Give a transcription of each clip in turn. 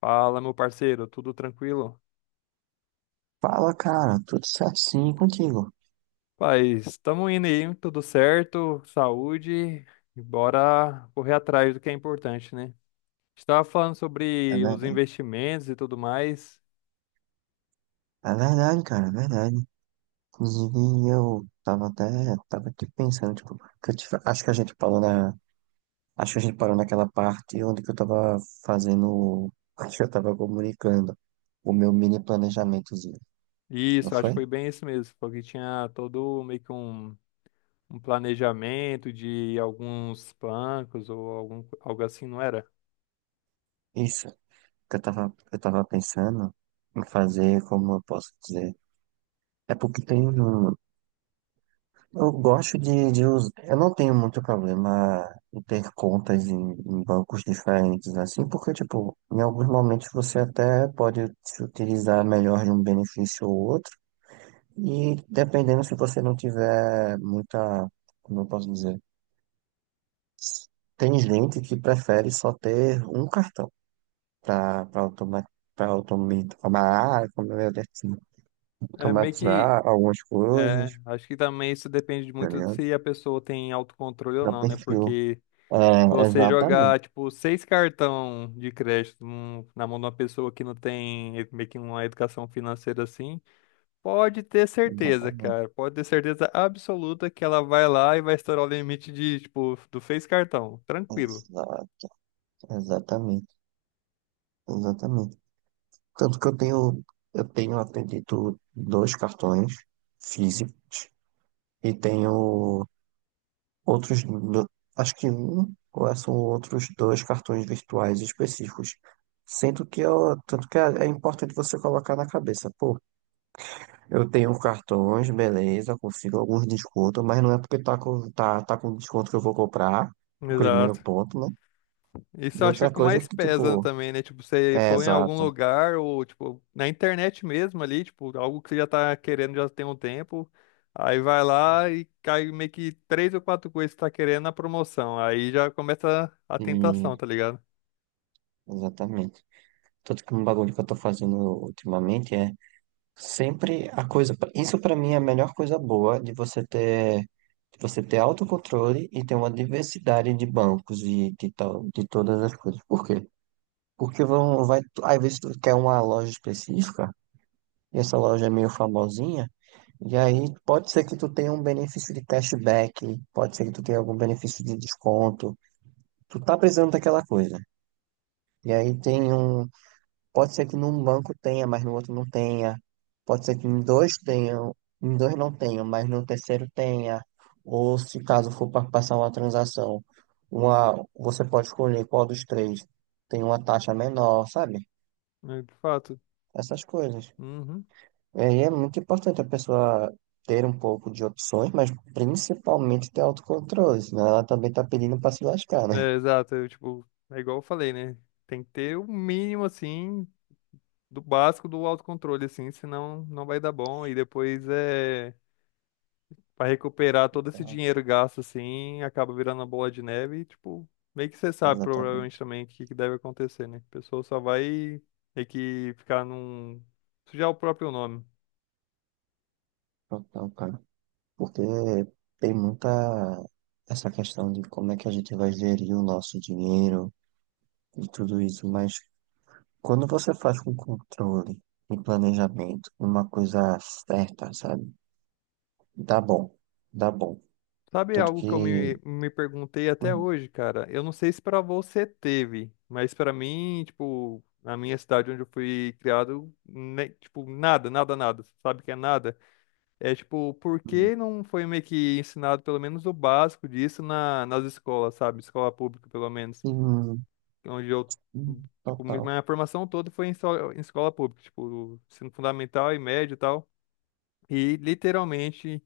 Fala, meu parceiro, tudo tranquilo? Fala, cara, tudo certo sim contigo. Paz, estamos indo aí, tudo certo, saúde, e bora correr atrás do que é importante, né? Estava falando É sobre os verdade. investimentos e tudo mais. É verdade, cara, é verdade. Inclusive, eu tava até, tava aqui pensando, tipo, que eu te fa- acho que a gente parou naquela parte onde que eu tava fazendo, acho que eu tava comunicando o meu mini planejamentozinho, não Isso, acho que foi? foi bem isso mesmo, porque tinha todo meio que um planejamento de alguns bancos ou algo assim, não era? Isso, que eu tava pensando em fazer, como eu posso dizer, é porque tem um. Eu gosto de usar. Eu não tenho muito problema em ter contas em bancos diferentes, assim, porque, tipo, em alguns momentos você até pode se utilizar melhor de um benefício ou outro, e dependendo se você não tiver muita, como eu posso dizer, tem gente que prefere só ter um cartão para automa, para automatizar, como eu disse, É meio que automatizar algumas coisas, É, acho que também isso depende tá muito de ligado? se a pessoa tem autocontrole ou Para não, né? perfil. Porque É, se você exatamente. jogar, tipo, seis cartão de crédito na mão de uma pessoa que não tem meio que uma educação financeira assim, pode ter certeza, Exatamente, cara. Pode ter certeza absoluta que ela vai lá e vai estourar o limite de, tipo, do seis cartão. Tranquilo. exa- exatamente, exatamente. Tanto que eu tenho, acredito, dois cartões físicos e tenho outros, acho que um, ou é, são outros dois cartões virtuais específicos. Sendo que eu, tanto que é importante você colocar na cabeça, pô, eu tenho cartões, beleza, consigo alguns descontos, mas não é porque tá com desconto que eu vou comprar, primeiro Exato. ponto, né? Isso E eu acho que é o outra que coisa é mais que, pesa tipo, também, né? Tipo, você é for em algum exato. lugar ou, tipo, na internet mesmo ali, tipo, algo que você já tá querendo já tem um tempo, aí vai lá e cai meio que três ou quatro coisas que tá querendo na promoção. Aí já começa a tentação, E, tá ligado? exatamente. Tanto que um bagulho que eu tô fazendo ultimamente é sempre a coisa. Isso pra mim é a melhor coisa boa de você ter autocontrole e ter uma diversidade de bancos e de, tal, de todas as coisas. Por quê? Porque vai, às vezes tu quer uma loja específica e essa loja é meio famosinha. E aí pode ser que tu tenha um benefício de cashback, pode ser que tu tenha algum benefício de desconto. Tu tá precisando daquela coisa. E aí tem um. Pode ser que num banco tenha, mas no outro não tenha. Pode ser que em dois tenham, em dois não tenham, mas no terceiro tenha. Ou se caso for para passar uma transação, uma, você pode escolher qual dos três tem uma taxa menor, sabe? É, de fato. Essas coisas. Uhum. E aí é muito importante a pessoa ter um pouco de opções, mas principalmente ter autocontrole, senão ela também tá pedindo para se lascar, né? É, exato. Eu, tipo, é igual eu falei, né? Tem que ter o mínimo, assim, do básico do autocontrole, assim, senão não vai dar bom. E depois é. Pra recuperar todo esse Então. dinheiro gasto assim, acaba virando uma bola de neve e, tipo, meio que você sabe provavelmente Exatamente. também o que que deve acontecer, né? A pessoa só vai meio que ficar num. Sujar o próprio nome. Então, cara, porque tem muita essa questão de como é que a gente vai gerir o nosso dinheiro e tudo isso, mas quando você faz com controle e planejamento, uma coisa certa, sabe? Dá bom, dá bom. Sabe Tanto algo que. que eu me perguntei até Hum. hoje, cara? Eu não sei se pra você teve, mas pra mim, tipo, na minha cidade onde eu fui criado, tipo, nada, nada, nada. Sabe o que é nada? É tipo, por Hum. que não foi meio que ensinado pelo menos o básico disso nas escolas, sabe? Escola pública, pelo menos. Hum. Onde eu, Hum. tipo, mi- Total. minha formação toda foi em escola pública, tipo, ensino fundamental e médio e tal. E literalmente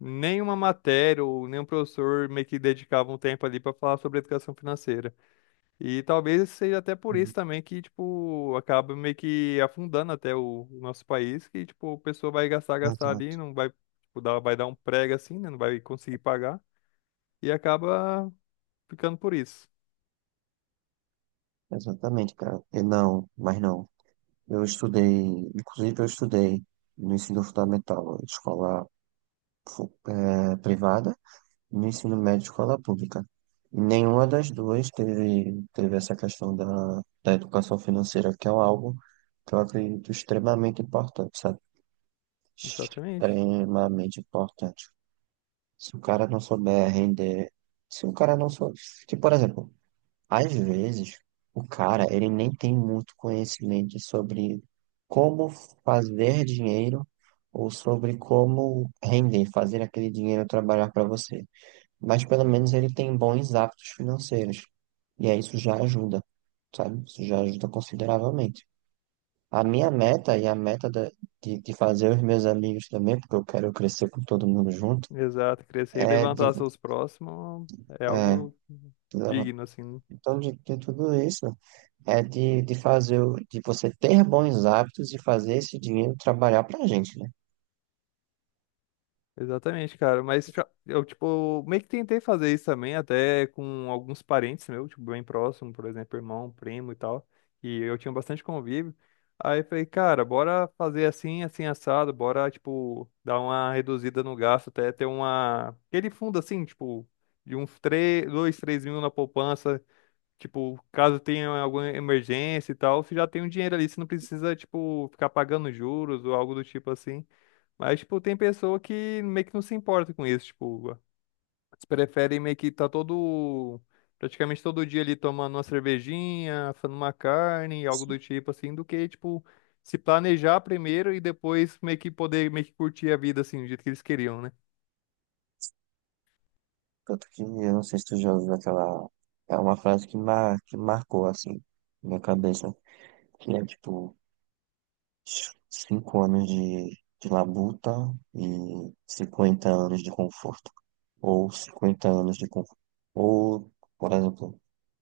nenhuma matéria ou nenhum professor meio que dedicava um tempo ali pra falar sobre educação financeira. E talvez seja até por isso Hum. também que, tipo, acaba meio que afundando até o nosso país, que, tipo, a pessoa vai gastar, gastar ali, Exato, não vai, tipo, vai dar um prego assim, né? Não vai conseguir pagar. E acaba ficando por isso. exatamente, cara. E não, mas não. Eu estudei, inclusive eu estudei no ensino fundamental, escola privada. No ensino médio, escola pública. E nenhuma das duas teve, teve essa questão da educação financeira, que é um algo que eu acredito extremamente importante, sabe? Exatamente. Extremamente importante. Se o cara não souber render, se o cara não souber. Que, por exemplo, às vezes, o cara, ele nem tem muito conhecimento sobre como fazer dinheiro ou sobre como render, fazer aquele dinheiro trabalhar para você, mas pelo menos ele tem bons hábitos financeiros. E aí isso já ajuda, sabe? Isso já ajuda consideravelmente. A minha meta e a meta de fazer os meus amigos também, porque eu quero crescer com todo mundo junto, Exato. Crescer e é de, levantar seus próximos é é, algo de levan- digno, assim, né? então de tudo isso, é de fazer, o- de você ter bons hábitos e fazer esse dinheiro trabalhar pra gente, né? Exatamente, cara. Eu, tipo, meio que tentei fazer isso também, até com alguns parentes meus, tipo, bem próximo, por exemplo, irmão, primo e tal. E eu tinha bastante convívio. Aí eu falei, cara, bora fazer assim, assim, assado, bora, tipo, dar uma reduzida no gasto, até ter uma. Aquele fundo assim, tipo, de uns três dois três mil na poupança. Tipo, caso tenha alguma emergência e tal, você já tem um dinheiro ali, você não precisa, tipo, ficar pagando juros ou algo do tipo assim. Mas, tipo, tem pessoa que meio que não se importa com isso, tipo, eles preferem meio que tá praticamente todo dia ali tomando uma cervejinha, fazendo uma carne, algo do tipo assim, do que, tipo, se planejar primeiro e depois meio que poder meio que curtir a vida, assim, do jeito que eles queriam, né? Tanto que eu não sei se tu já ouviu aquela, é uma frase que, mar, que marcou assim, na minha cabeça, que é tipo: 5 anos de labuta e 50 anos de conforto. Ou 50 anos de conforto. Ou, por exemplo,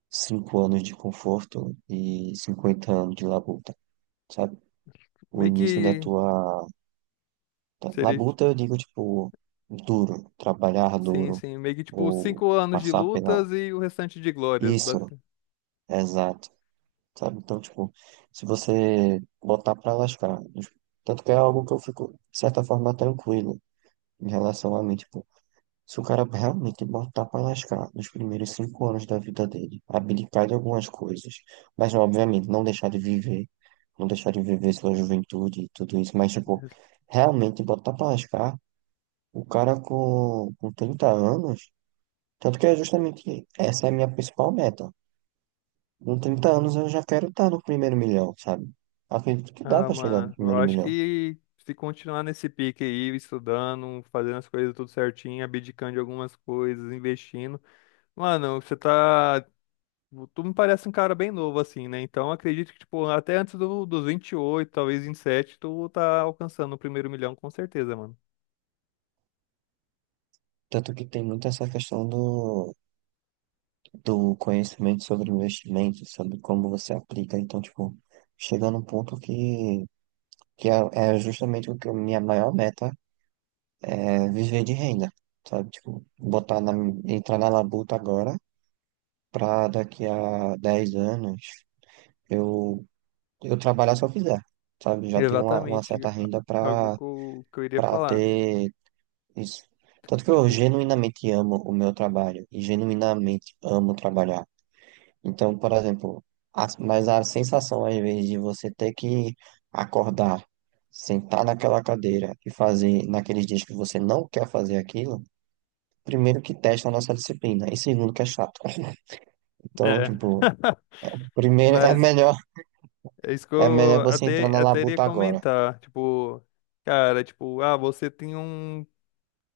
5 anos de conforto e 50 anos de labuta, sabe? O Meio início da que tua. Seria, Labuta, eu digo, tipo, duro, trabalhar sim, duro, sim, meio que, tipo, ou cinco anos de passar pela. lutas e o restante de glórias. Isso, exato, sabe? Então, tipo, se você botar pra lascar, tanto que é algo que eu fico, de certa forma, tranquilo em relação a mim, tipo, se o cara realmente botar pra lascar nos primeiros 5 anos da vida dele, abdicar de algumas coisas, mas obviamente não deixar de viver, não deixar de viver sua juventude e tudo isso, mas tipo, realmente botar pra lascar o cara com 30 anos, tanto que é justamente essa é a minha principal meta. Com 30 anos eu já quero estar no primeiro milhão, sabe? Acredito que dá Ah, pra chegar no mano, eu primeiro acho milhão. que se continuar nesse pique aí, estudando, fazendo as coisas tudo certinho, abdicando de algumas coisas, investindo. Mano, você tá. Tu me parece um cara bem novo, assim, né? Então acredito que, tipo, até antes dos 28, talvez 27, tu tá alcançando o primeiro milhão, com certeza, mano. Tanto que tem muito essa questão do do conhecimento sobre investimento, sobre como você aplica. Então, tipo, chega num ponto que é justamente o que a minha maior meta é viver de renda, sabe? Tipo, entrar na labuta agora pra daqui a 10 anos eu, eu trabalhar se eu quiser, sabe? Já tenho uma Exatamente. certa renda Algo pra, que que eu iria pra falar. ter isso. Tanto que eu Tipo, genuinamente amo o meu trabalho e genuinamente amo trabalhar. Então, por exemplo, mas a sensação às vezes de você ter que acordar, sentar naquela cadeira e fazer naqueles dias que você não quer fazer aquilo, primeiro que testa a nossa disciplina e segundo que é chato. Então, é. tipo, primeiro é Mas melhor é isso que é eu melhor você entrar até, na até iria labuta agora. comentar. Tipo, cara, tipo, ah, você tem um.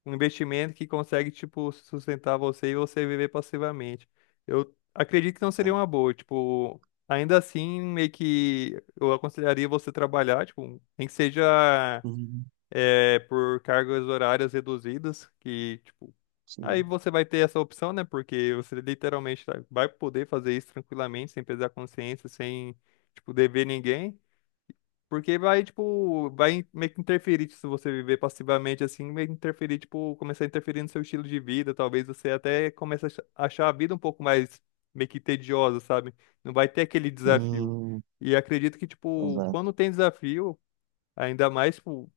Um investimento que consegue, tipo, sustentar você e você viver passivamente. Eu acredito que não seria Exato. uma boa, tipo, ainda assim, meio que eu aconselharia você trabalhar, tipo, nem que seja Sim, é, por cargas horárias reduzidas, que, tipo, aí sim. você vai ter essa opção, né? Porque você literalmente vai poder fazer isso tranquilamente, sem pesar consciência, sem, tipo, dever ninguém. Porque vai, tipo, vai meio que interferir tipo, se você viver passivamente assim, meio que interferir, tipo, começar a interferir no seu estilo de vida. Talvez você até comece a achar a vida um pouco mais meio que tediosa, sabe? Não vai ter aquele desafio. Sim, E acredito que, tipo, exato. quando tem desafio, ainda mais, tipo,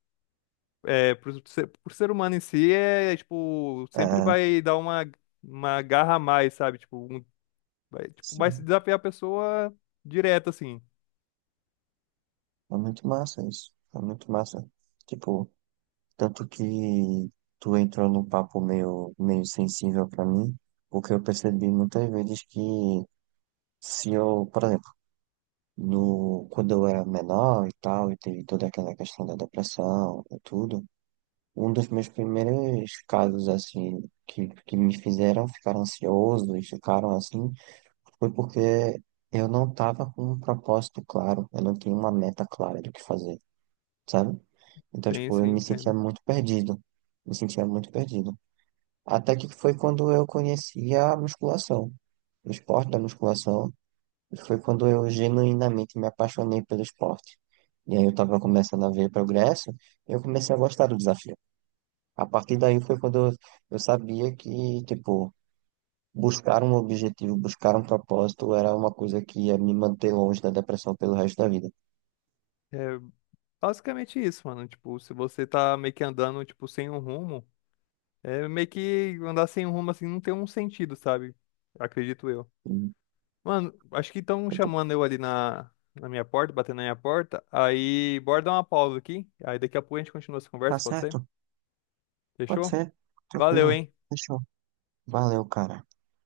é, pro ser humano em si, é, tipo, sempre É, vai dar uma garra a mais, sabe? Tipo, um, vai, tipo, vai se sim. desafiar a pessoa direto, assim. É muito massa isso. É muito massa. Tipo. Tanto que tu entrou num papo meio sensível para mim, porque eu percebi muitas vezes que se eu, por exemplo, no, quando eu era menor e tal, e teve toda aquela questão da depressão e tudo, um dos meus primeiros casos, assim, que me fizeram ficar ansioso e ficaram assim, foi porque eu não tava com um propósito claro, eu não tinha uma meta clara do que fazer, sabe? Então, Sim, tipo, eu sim, me sentia entendo. muito perdido, me sentia muito perdido. Até que foi quando eu conheci a musculação, o esporte da musculação. E foi quando eu genuinamente me apaixonei pelo esporte. E aí eu estava começando a ver progresso, e eu comecei a gostar do desafio. A partir daí foi quando eu sabia que, tipo, buscar um objetivo, buscar um propósito era uma coisa que ia me manter longe da depressão pelo resto da vida. É, basicamente isso, mano. Tipo, se você tá meio que andando, tipo, sem um rumo, é meio que andar sem um rumo assim não tem um sentido, sabe? Acredito eu. E. Mano, acho que estão chamando eu ali na minha porta, batendo na minha porta. Aí, bora dar uma pausa aqui. Aí daqui a pouco a gente continua essa Tá conversa, pode ser? certo? Pode Fechou? ser. Valeu, Tranquilo. hein? Fechou. Valeu, cara.